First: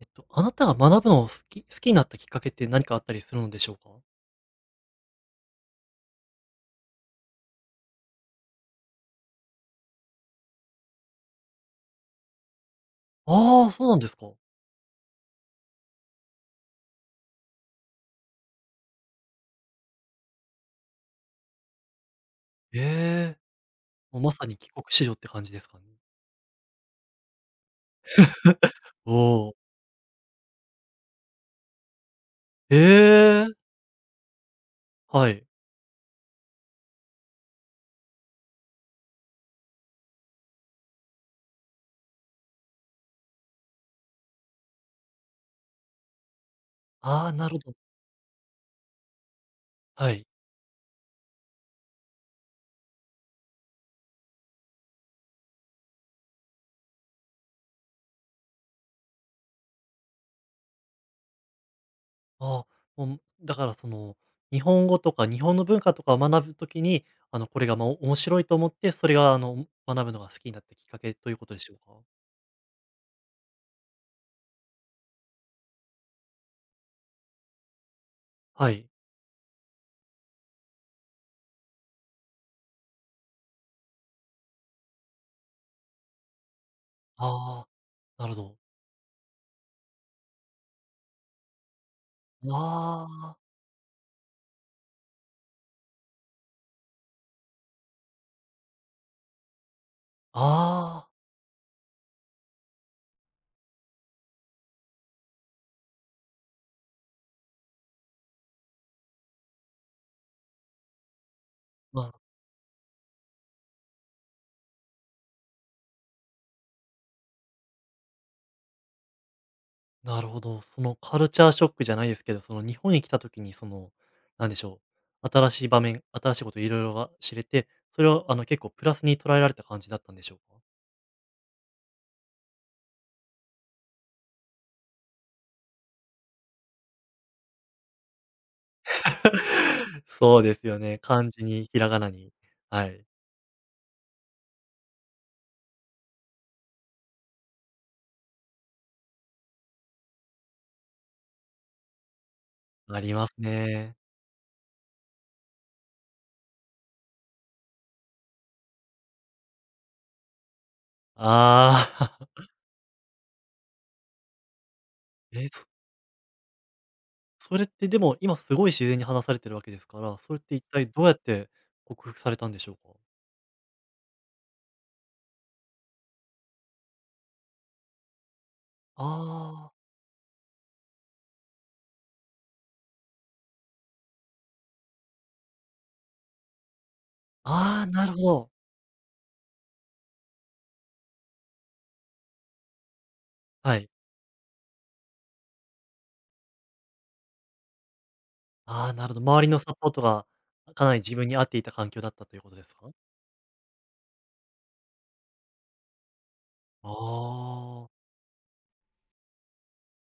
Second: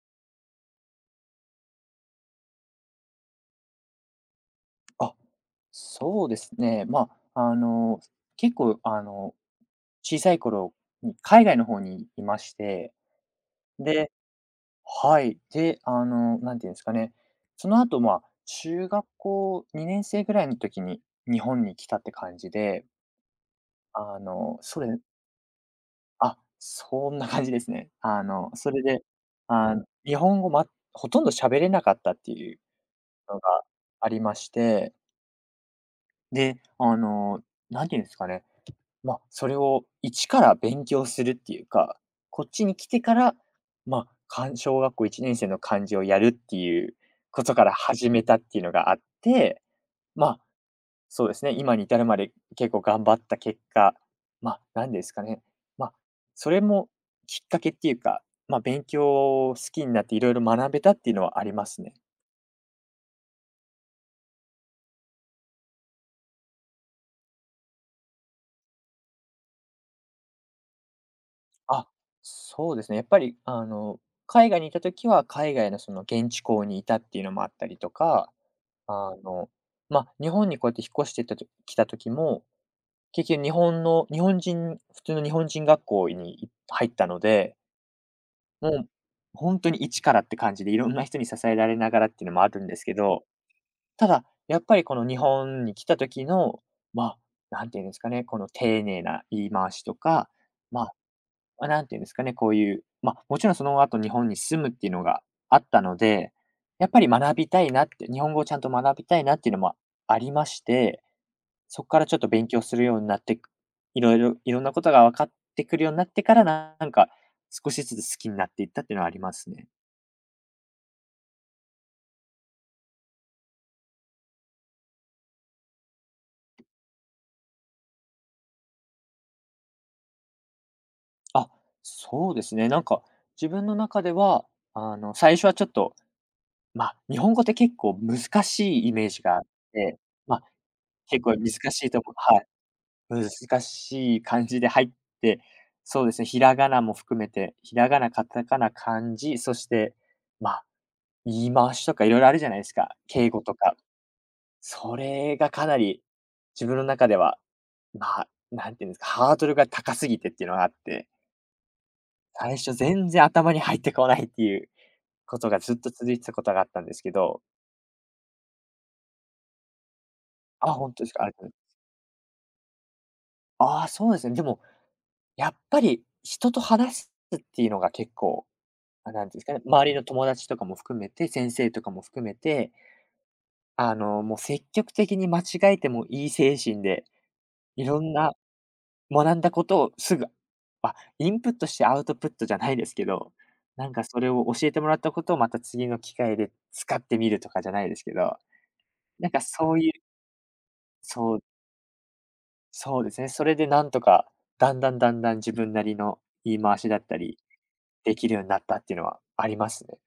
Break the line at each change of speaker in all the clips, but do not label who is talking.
あなたが学ぶのを好きになったきっかけって何かあったりするのでしょうか？
あ、そうですね。まあ、結構、小さい頃に海外の方にいまして、
ああー、そうなんで
で、
すか。
はい。で、なんていうんですかね、その後、まあ、中学校2年生ぐらいの時に日本に来たって感じで、
ええ。
あ
もうまさに帰
の、そ
国
れ
子女って感じですかね。
あ、そんな感じですね。そ れで、
おお、
日本語、ほとんど喋れなかったっていうの
ええ、
がありまして、
はい。
で、なんていうんですかね、まあ、それを一から勉強するっていうか、こっちに来てから、まあ、小学校1年生の漢字をやるっていう
ああ、
こ
な
と
るほ
から
ど。
始めたっていうのがあって、
はい。
まあ、そうですね、今に至るまで結構頑張った結果、まあ、なんですかね、まあ、それもきっかけっていうか、まあ、勉強を好きになっていろいろ学べたっていうのはありますね。
ああ、もう、だからその、日本語とか日本の文化とかを学ぶときに、これが、面白いと思って、それが、学ぶのが好きになったきっかけということでしょう
あ、
か？
そうですね、やっぱり海外にいた時は海外のその現地校にいたっていうのもあったりとか、
はい。
あの、まあ、日本にこうやって引っ越してたときた時も、結局日本の日本人普通の日本人学校に入ったので、
ああ、なるほど。
もう本当に一からって感じで、いろんな人に支えられながらっていうのもあるんですけ
あ
ど、
あ、
ただ、やっぱりこの日本に来た時の、ま、あなんていうんですかね、この丁寧な言い回しとか、ま、あ
ああ、
まあ、なんていうんですかね、こういう、まあ、もちろんその後日本に住むっていうのがあったので、やっぱり学びたいなって、日本語をちゃんと学びたいなっていうのもありまして、そこか
ま
らちょっ
あ
と勉強するようになって、いろんなことが分かってくるようになってから、なんか少しずつ好きになっていったっていうのはありますね。
なるほど。そのカルチャーショックじゃないですけど、その日本に来た時になんでしょう、新しい場面、新しいこといろいろが知れて、それを結構プラスに捉えられた感じだったんでしょうか？
あ、そうですね。なんか自分の中では、最初はちょっと、まあ、日本語って結構難しいイメージがあって、ま
そう
あ、
ですよね。
結
漢
構
字
難し
にひら
い
が
と
な
こ、
に、
はい。
はい、
難しい漢字で入って、そうですね、ひらがなも含めて、ひらがな、カタカナ、漢字、そして、まあ、言い回しとかいろいろあるじゃないですか、
ありま
敬
す
語とか。
ね。
それがかなり自分の中では、まあ、なんていうんですか、ハードルが高すぎてっていうのがあって、
ああ。
最初全然頭に入ってこないっていう こ
え、
とが
そ
ずっと続いてたことがあったんですけど、
それってでも今すごい自然に話されてるわけですから、それって一
あ、
体
本
ど
当
う
で
や
す
っ
か、ありがと
て
うございますね。
克服されたんでしょうか？
ああ、そうですね。でも、やっぱり人と話すっていうのが結構、
あ
なんていうんですかね、
あー。
周りの友達とかも含めて、先生とかも含めて、もう積極的に間違えてもいい精神で、い
ああ、
ろ
なる
ん
ほ
な
ど。
学んだことをすぐ、あ、インプットしてアウトプットじゃないですけど、
は
な
い。
んかそれを教えてもらったことをまた次の機会で使ってみるとかじゃないですけど、
ああ、なるほど。
なんか
周りの
そ
サ
う
ポー
いう
トがかなり自分に
そう、
合っていた環境だったということですか？
そうですね、それでなんとか、だんだんだんだん自分なりの言い回し
あ
だったり、
あ、
できるようになったっていうのはありますね。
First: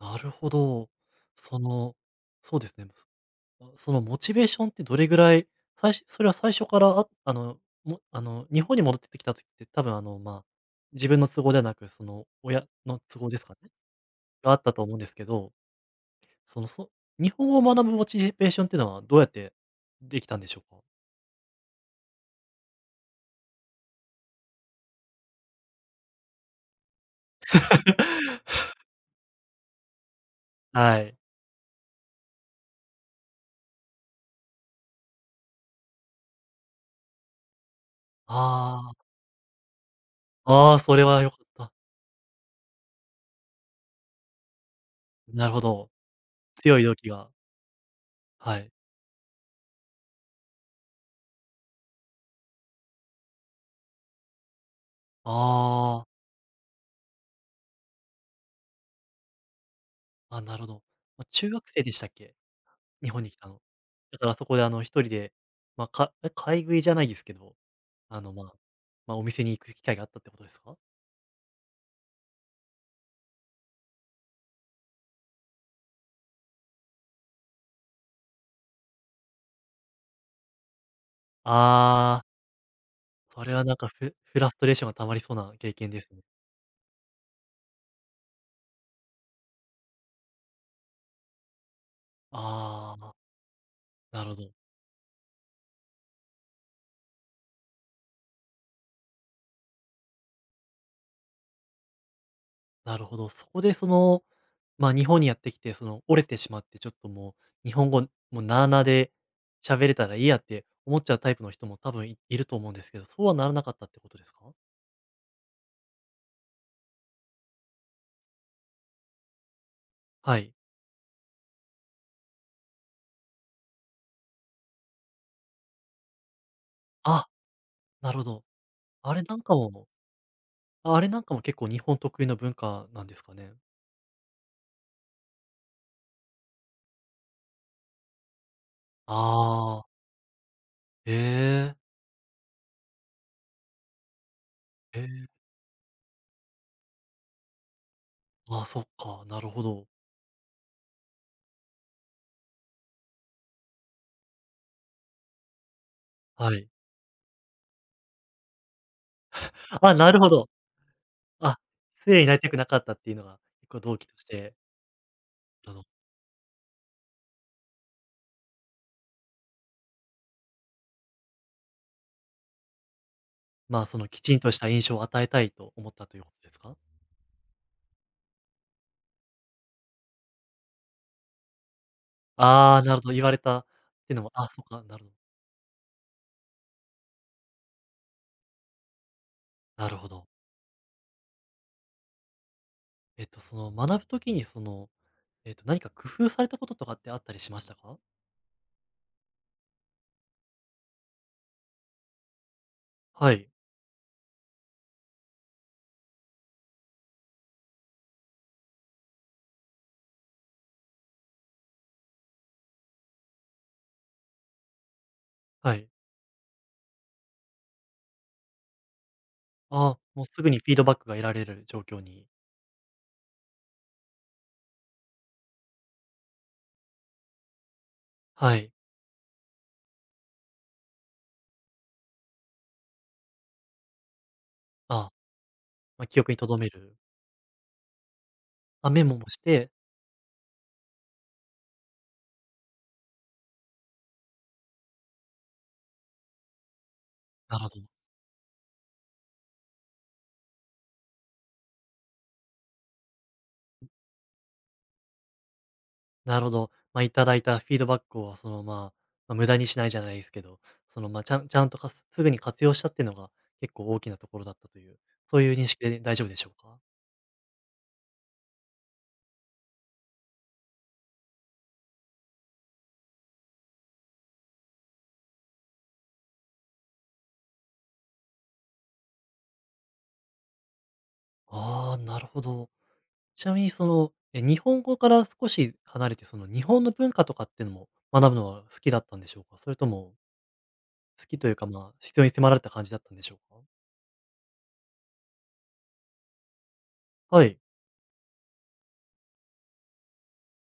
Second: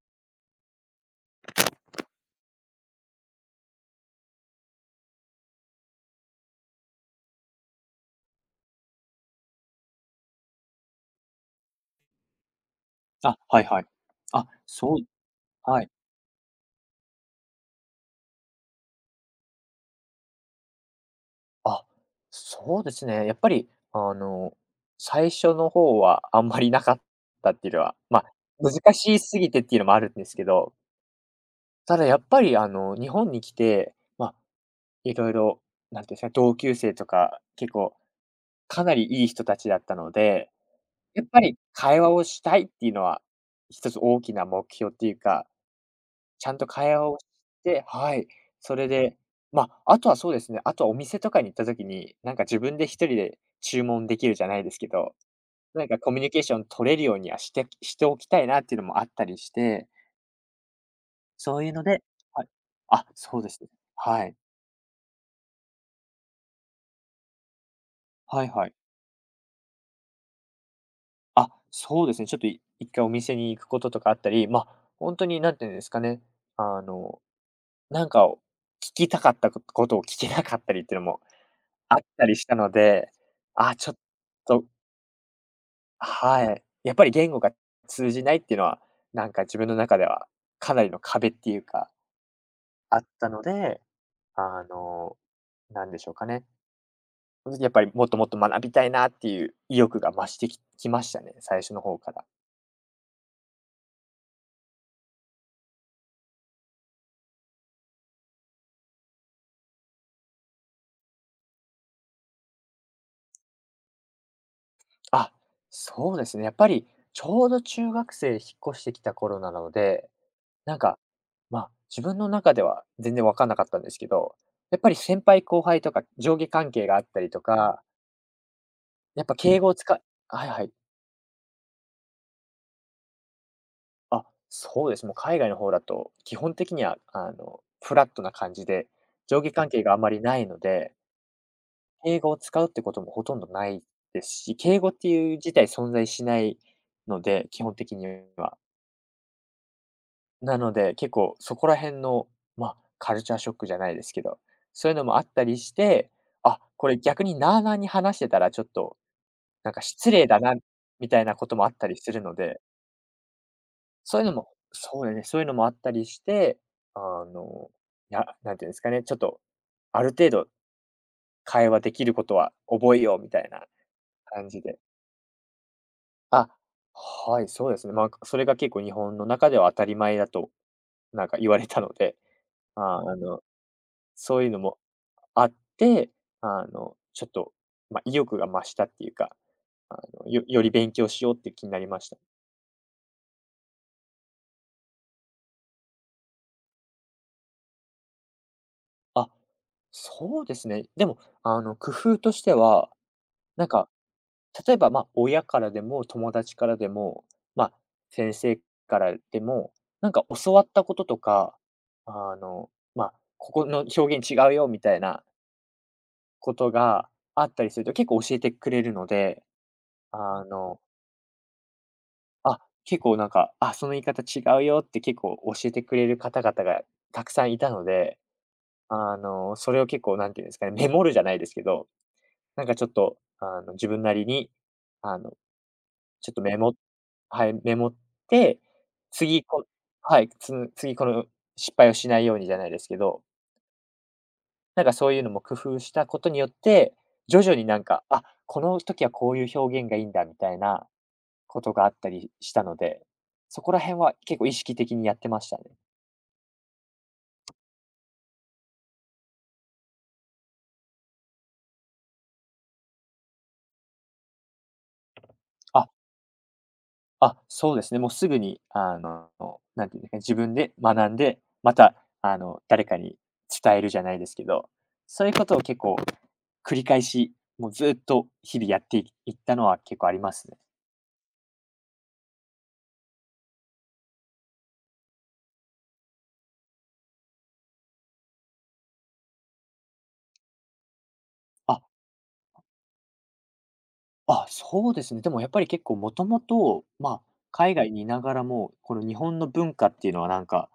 なるほど。その、そうですね、そのモチベーションってどれぐらい、最初それは最初からああの、もあの、日本に戻ってきた時って多分まあ、自分の都合ではなく、その親の都合
あ、
ですか
はい
ね、
はい。あ、
があったと思
そ
うん
う、
ですけど、
はい。
その、そ日本語を学ぶモチベーションっていうのはどうやってできたんでしょうか？
あ、そうですね。やっぱり、あの、最初の方はあんまりなかったっていうのは、まあ、難しすぎてっていうのもあるんですけど、
はい。
ただやっぱり、日本に来て、まあ、いろいろ、なんていうんですか、同級生とか、結構かな
あ
りいい人たちだったので、
あ、ああ、それは
やっ
良かっ
ぱり
た。
会話をしたいっていうのは、一つ大きな目標っていうか、
なるほど。
ちゃんと
強い動
会
機
話をし
が、
て、はい、
はい。
それで、まあ、あとはそうですね、あとはお店とかに行った時に、なんか自分で一人で注文できるじゃないですけど、なんか
あ
コミュニケーション取れるようにはしておきたいなっていうのもあったりして、
あ、あ、なるほど。中
そう
学
いう
生
の
でし
で、
たっけ？
はい。あ、
日本に来
そう
た
で
の。
すね。
だ
は
から
い。
そこで一人で、買い食いじゃないですけど、あの、
はい
ま
はい。
お店に行く機会があったってことですか？
あ、そうですね、ちょっと一回お店に行くこととかあったり、本当になんていうんですかね、あの、なんかを聞きたかったことを聞けなかったりっていうのもあっ
ああ、
たりしたので、
それはな
あ、
んか
ちょっ
フラス
と、
トレーションが溜まりそうな経験ですね。
はい。やっぱり言語が通じないっていうのは、なんか自分の中ではかなりの壁っていうか、
あ
あっ
あ、
たので、
なるほど。
あの、なんでしょうかね。その時やっぱりもっともっと学びたいなっていう意欲が増してききましたね、最初の方から。
なるほど。そこで日本にやってきて、折れてしまって、ちょっともう日本語、もうなあなあで喋れたらいいやって思っちゃうタイプの人も多分いいると思うんですけど、そうはならなかったってことですか？
あ、そうですね、やっぱりちょうど中学生引っ越してきた頃なので、
はい。
なんか、自分の中では全然分かんなかったんですけど、やっぱり先輩後輩とか上下関係があった
あ、
りとか、
なるほど。あれ
やっぱ
なんか
敬語を
も
使い、はいはい。
あ、あれなんかも結構日本特有の文化なんですかね？
あ、そうです。もう海外の方だと、基本的にはフラットな感じで、
あ
上下関係
あ、
があまりないので、
へえ。
敬語を使うってこともほとんどないですし、敬語っ
へ
て
え、
いう自体存在しないので、基本的には。
ああ、そっか、なるほど。
なので、結構そこら辺の、まあ、カルチャーショックじゃないですけど、そういうのもあったりして、
は
あ、
い。
これ逆になあなあに話してたらちょっと、なんか
あ、な
失
る
礼
ほ
だ
ど。
なみたいなこと
あ、
もあったりす
失礼
る
にな
の
りたく
で、
なかったっていうのが、結構動機と
そう
し
いうのも
て
そうだね、そういうのもあったりして、あの、なんていうんですかね、ちょっと、ある程度会話できることは覚えようみたいな
そのきちん
感
とし
じ
た
で。
印象を与えたいと思ったということ
あ、
ですか？
はい、そうですね。まあ、それが結構日本の中では当たり前だと、なんか言われたので、
ああー、な
あ
るほど、
あ
言われ
の、
たっていうのも
そうい
あ、
うの
そっ
も
か、なるほど
あって、ちょっと、まあ、意欲が増したっていうか、
なる
あ
ほど。
より勉強しようっていう気になりました。
その学ぶときに何か工夫されたこととかってあったりしましたか？
あ、そうですね。でも、工夫としては、
はい、
なんか、例えば、まあ、親からでも友達からでも、まあ、先生からでも、なんか教わったこととか、あの、まあ、ここの表現違うよみたいな
はい。
ことがあったりすると結構教えてくれるので、
ああ、もうす
あ
ぐにフィー
の
ドバックが得られる状況に。
あ、結構なんか、その言い方違うよって結構教えてくれる方々がたくさんいたので、
はい。
それを結構なんていうんですかね、メモるじゃないですけど、なんかちょっと、自分なりに、
ああ、
あの、
まあ、記
ち
憶
ょっ
に
と
留める。
はい、メモって、
あ、メモもし
次こ
て
はい、次この失敗をしないようにじゃないですけど、なんかそういうのも工夫したことによって、徐々
なる
に
ほ
な
ど。
んか、あ、この時はこういう表現がいいんだみたいなことがあったりしたので、そこら辺は結構意識的にやってましたね。
なるほど。まあ、いただいたフィードバックをその、まあ、無駄にしないじゃないですけど、その、まあ、ちゃんとすぐに活用したっていうのが結構大きなところだったという、そういう認識
あ、
で大丈夫でしょうか？
あ、そうですね。もうすぐに、なんていうんですかね、自分で学んで、また、誰かに伝えるじゃないですけど、そういうことを結構繰り返し、もうずっと日々やっていいったのは結構ありますね。
ああー、なるほど。ちなみに日本語から少し離れて、その日本の文化とかっていうのも学ぶのは好きだったんでしょうか？それとも好きというか、
あ
まあ、必要に迫られた感じだったんでしょうか？
あ、そうですね。でもやっぱり結構もともと、
はい。
海外にいながらも、この日本の文化っていうのはなんか、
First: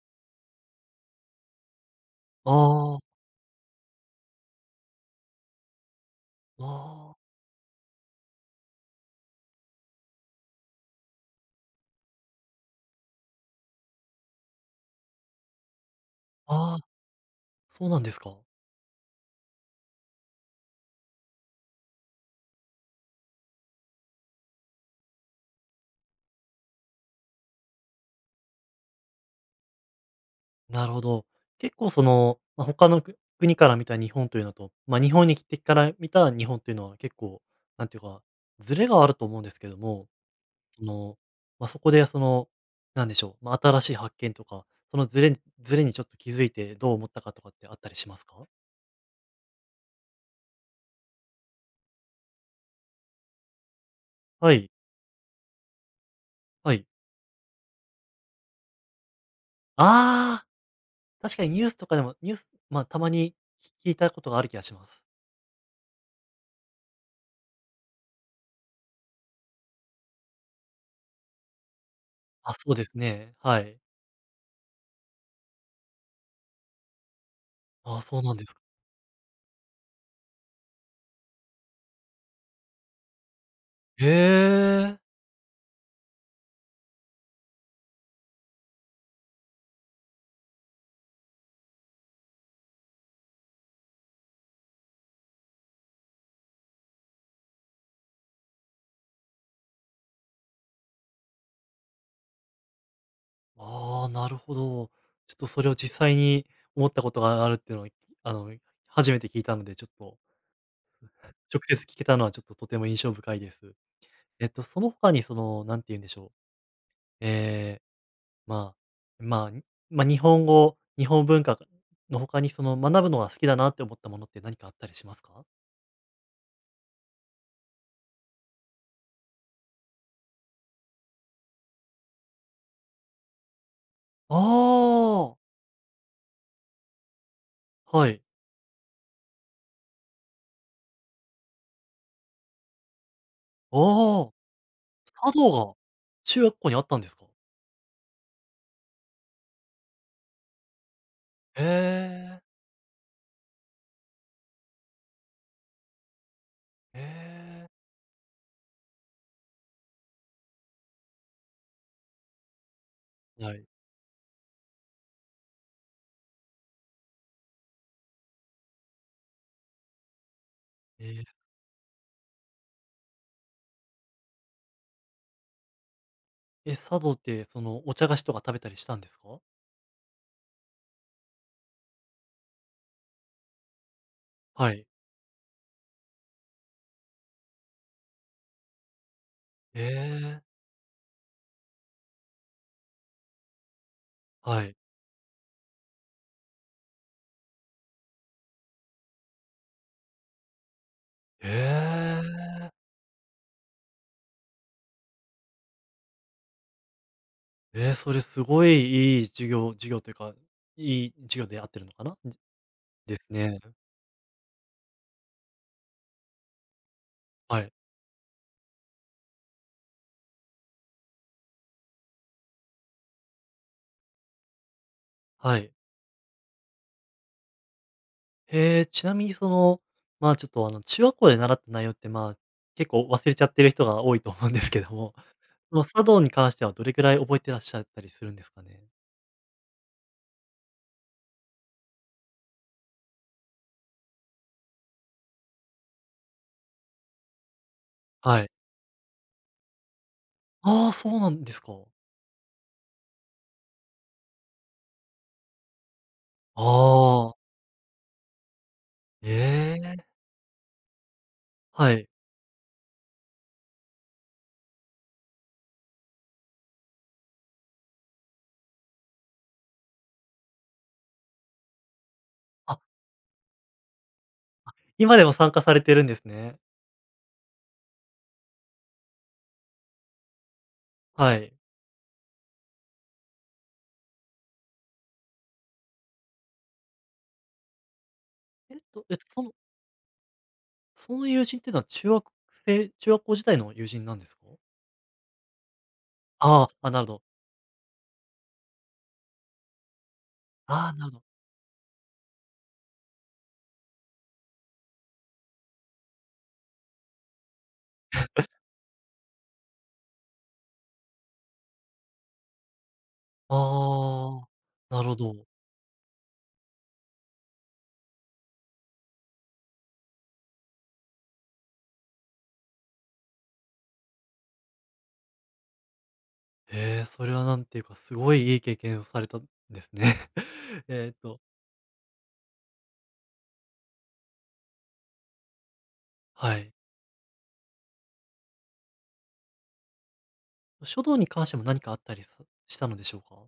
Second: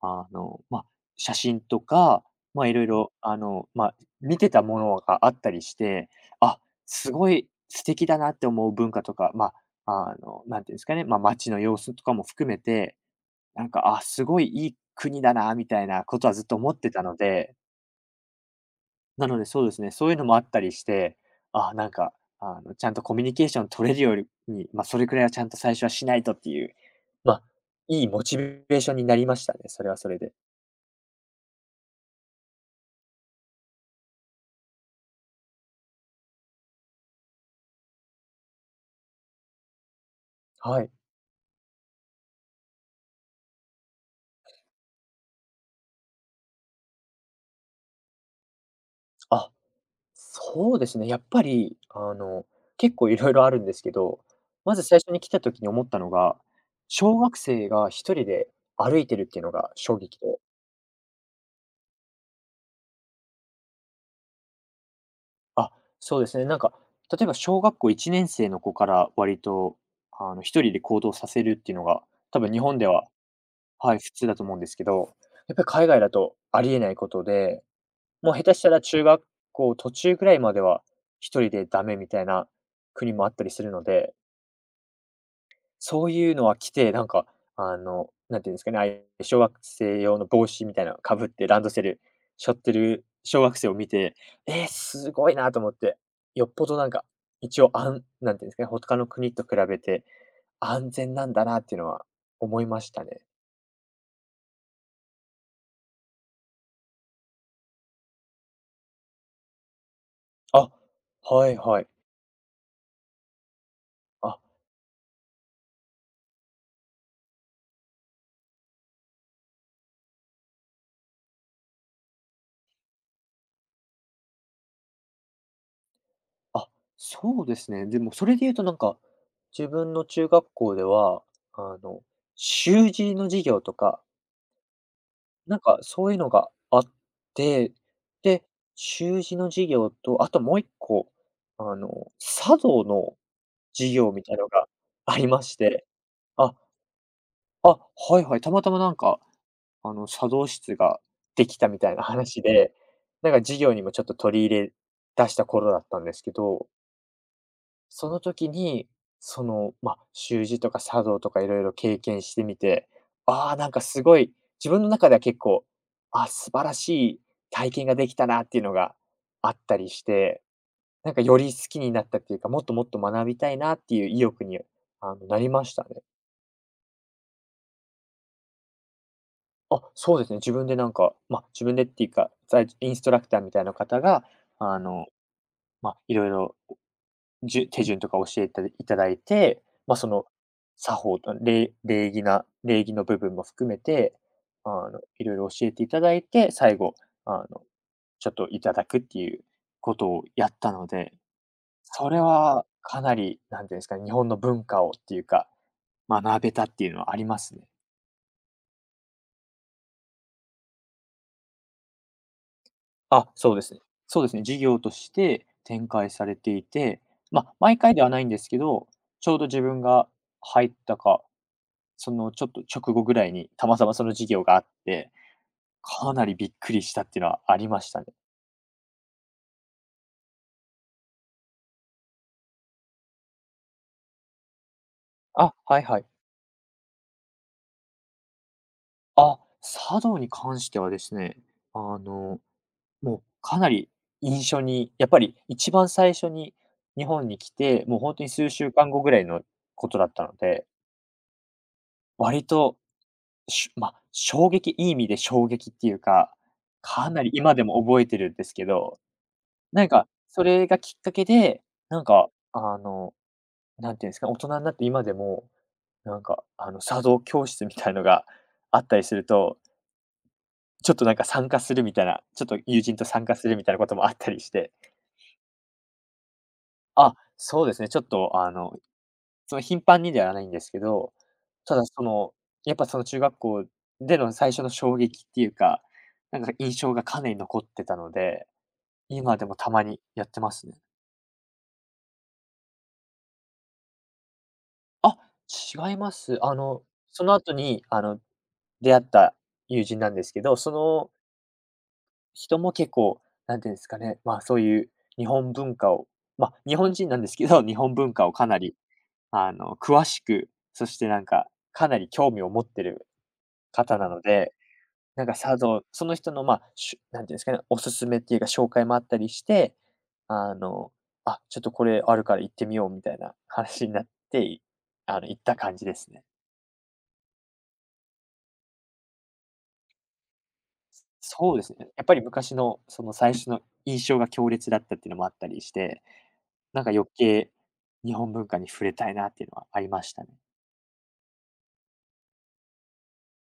あの、まあ、写真とか、
あ
いろい
あ、あ
ろ、見てたものがあったりして、あ、す
あ、
ごい素敵だなって思う文化とか、なんていうんですかね、街の様子とかも含めて、なんか、あ、すごいいい国だな、みたいなことはずっと思
あ
っ
あ、
てたので、
そうなんですか。
なので、そうですね、そういうのもあったりして、あ、なんか、ちゃんとコミュニケーション取れるよりに、それくらいはちゃんと最初はしないとっていう、まあ、いいモチベーションになりましたね、それはそれで。
なるほど。結構その、まあ、他の国から見た日本というのと、まあ、日本に来てから見た日本というのは結構、なんていうか、ズレがあると思うんですけども、
は
そ
い。
の、まあ、そこでその、なんでしょう、まあ、新しい発見とか、そのズレにずにちょっと気づいてどう思ったかとかってあったりしますか？
あ、そうですね、やっぱり、結構いろいろあるんですけど、
はい、
まず最初に来た時に思ったのが、
はい。
小学生が一人で歩いてるっていうのが衝撃で。
ああ、確かにニュースとかでもニュースまあ、たまに聞いたことがある気がします。
あ、そうですね。なんか、例えば小学校1年生の子から割と、一人で行動させるっていうのが、多分
あ、
日
そう
本
で
で
す
は、
ね、はい。
はい、普通だと思うんですけど、やっぱり海外だとありえないことで、
ああ、そう
も
な
う
んで
下
す
手
か。
したら中学校途中ぐらいまでは一人でダメみたいな国もあったりするの
へ
で、
え。
そういうのは着て、なんか、なんていうんですかね、ああいう小学生用の帽子みたいなのかぶって、ランドセル背負ってる小学生を見て、えー、すごいなと思って、よっぽどなんか、一応あんなんていうんですかね、他の国と比べて安全なんだなっていうのは思いましたね。
ああ、なるほど。ちょっとそれを実際に思ったことがあるっていうのをあの、初めて聞いたので、ちょっと
あ、はい
直接
はい。
聞けたのはちょっととても印象深いです。
あ、
その他になんて言うんでしょう。ええ、まあ、まあ、にまあ、日本語、日本文化の他にその学ぶのが好きだなって思ったものって何かあったりしますか？
あ、そうですね。でもそれで言うとなんか、自分の中学校では、あの、習字の授業とか
ああー、
なんかそういうのがあって、
はい。
で、習字の授業と、あともう一個、茶道の授業
あ
み
あ、
たいのがあり
茶
ま
道
し
が
て。
中
あ、
学校にあったんですか？
あ、はいはい、たまたまなんか、茶道室ができ
へ
たみたいな
え、
話で、なんか授業にもちょっと取り入れ出した頃だったんですけど、
へ
その時に、その、習字とか茶道とかいろいろ経験してみて、
え、
あ
は
あ、
い。
なんかすごい、自分の中では結構、あ、素晴らしい体験ができたなっていうのがあったりして、
え
なんか
ー
より好きになったっていうか、もっともっと学びたいなっていう意欲に、なりましたね。
え、佐渡って、その、お茶菓子とか食べたりしたんですか？
そうですね、自分でなんか、自分でっていうか、在インストラクターみたいな方が、
は
あ
い。
の、いろいろ手順とか教えていただいて、
え
その、
え、
作法と礼儀の部分も含めて、
はい。
いろいろ教えていただいて、最後、あの、ちょっといただくっていうことをやったので、そ
え
れは
え。
かなり、なんていうんですかね、日本の文化をっていうか、学べたっていうのはありますね。
ええ、それすごいいい授業というか、いい授業で合ってるのかな？です
そう
ね。
ですね。そうですね、事業として展開されていて、
はい。
毎回ではないんですけど、ちょうど自分が入ったかそのちょっと直後ぐらいに、たまたまその授業があって、
はい。
かなりびっくりしたっていうのはありましたね。
へえ、ちなみにその、まあ、ちょっと、中学校で習った内容って、まあ、結構忘れちゃってる人が多いと思うんですけども、
あ、
そ
はい
の
は
茶
い。
道に関してはどれくらい覚えてらっしゃったりするんですかね？
あ、茶道に関してはですね、あの、もうかなり印象にやっぱり一番最初に日本に来て、もう本当に
は
数
い。
週間後ぐらいのことだったので、
ああ、そうなんですか。
割と、しゅまあ、衝撃いい意味で衝撃っていうか、
あ
かなり
あ、
今でも覚えてるんですけど、
え
なん
え、
かそれがきっかけで、
は
なん
い。
かあのなんていうんですか、大人になって今でも、なんか、茶道教室みたいのがあったりすると、ちょっとなんか参加するみたいな、ちょっと
あ
友人と参加するみたいなこともあったりして、
今でも参加されてるんですね。
そうですね、ちょっとあの、その頻繁にではないんですけど、
はい。
ただその、やっぱその中学校での最初の衝撃っていうか、なんか印象がかなり残ってたので、
えっとえっと、
今
そ
で
の
もたまにやってますね。
その友人っていうのは中学校時代の友人なんですか？
あ、違います。
ああ、あ、なるほど。
その後に、出会った友人なんですけど、そ
ああ、なるほ
の
ど。
人も結構、なんていうんですかね、そういう日本文化を、ま、日本人なんですけど、日本文化をかなり、詳しく、そしてなんか、かなり興味を持ってる方なの
ああ、
で、
なるほ
なんか
ど。
茶道その人の、なんていうんですかね、おすすめっていうか紹介もあったりして、あの、あ、ちょっとこれあるから行ってみようみたいな話になって、行った感じですね。
へえ、それはなんていうか、すごいいい経験をされたんですね。えっと、
そうですね。やっぱり昔のその最初の印象が強烈だったっていうのもあったりして、
はい。
なんか余計、日本文化に触れたいなっていうのはありましたね。
書道に関しても何かあったりしたのでしょうか？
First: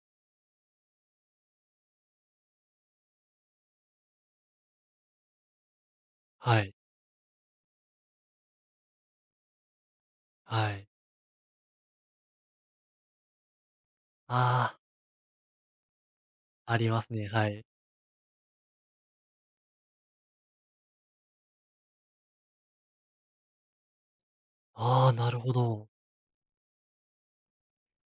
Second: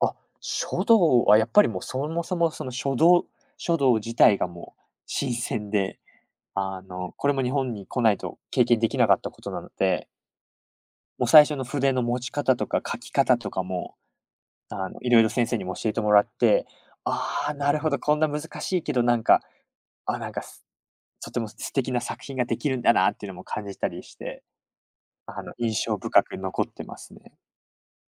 あ、書道はやっぱりもうそもそもその書道自体がもう新鮮で、
はい、
これも日本に来ないと経験できなかったことなので、
はい。
もう最初の筆の持ち方とか書き方とかも、
ああ、
いろいろ先生にも教えてもらって、
ありますね、
あ
は
あ、
い。
なるほど、こんな難しいけど、なんか、あ、なんか、すとても素敵な作品ができるんだなっていうのも感じたりして、
ああ、なるほ
印
ど。
象深く残ってますね。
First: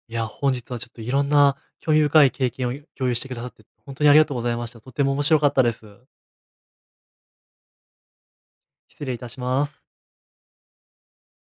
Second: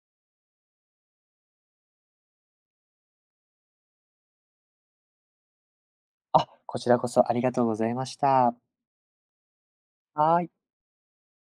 いや、本日はちょっといろんな興味深い経験を共有してくださって、本当にありがとうございました。とても面白かったです。
あ、こちらこそありがとうございました。
失礼いたします。
はーい。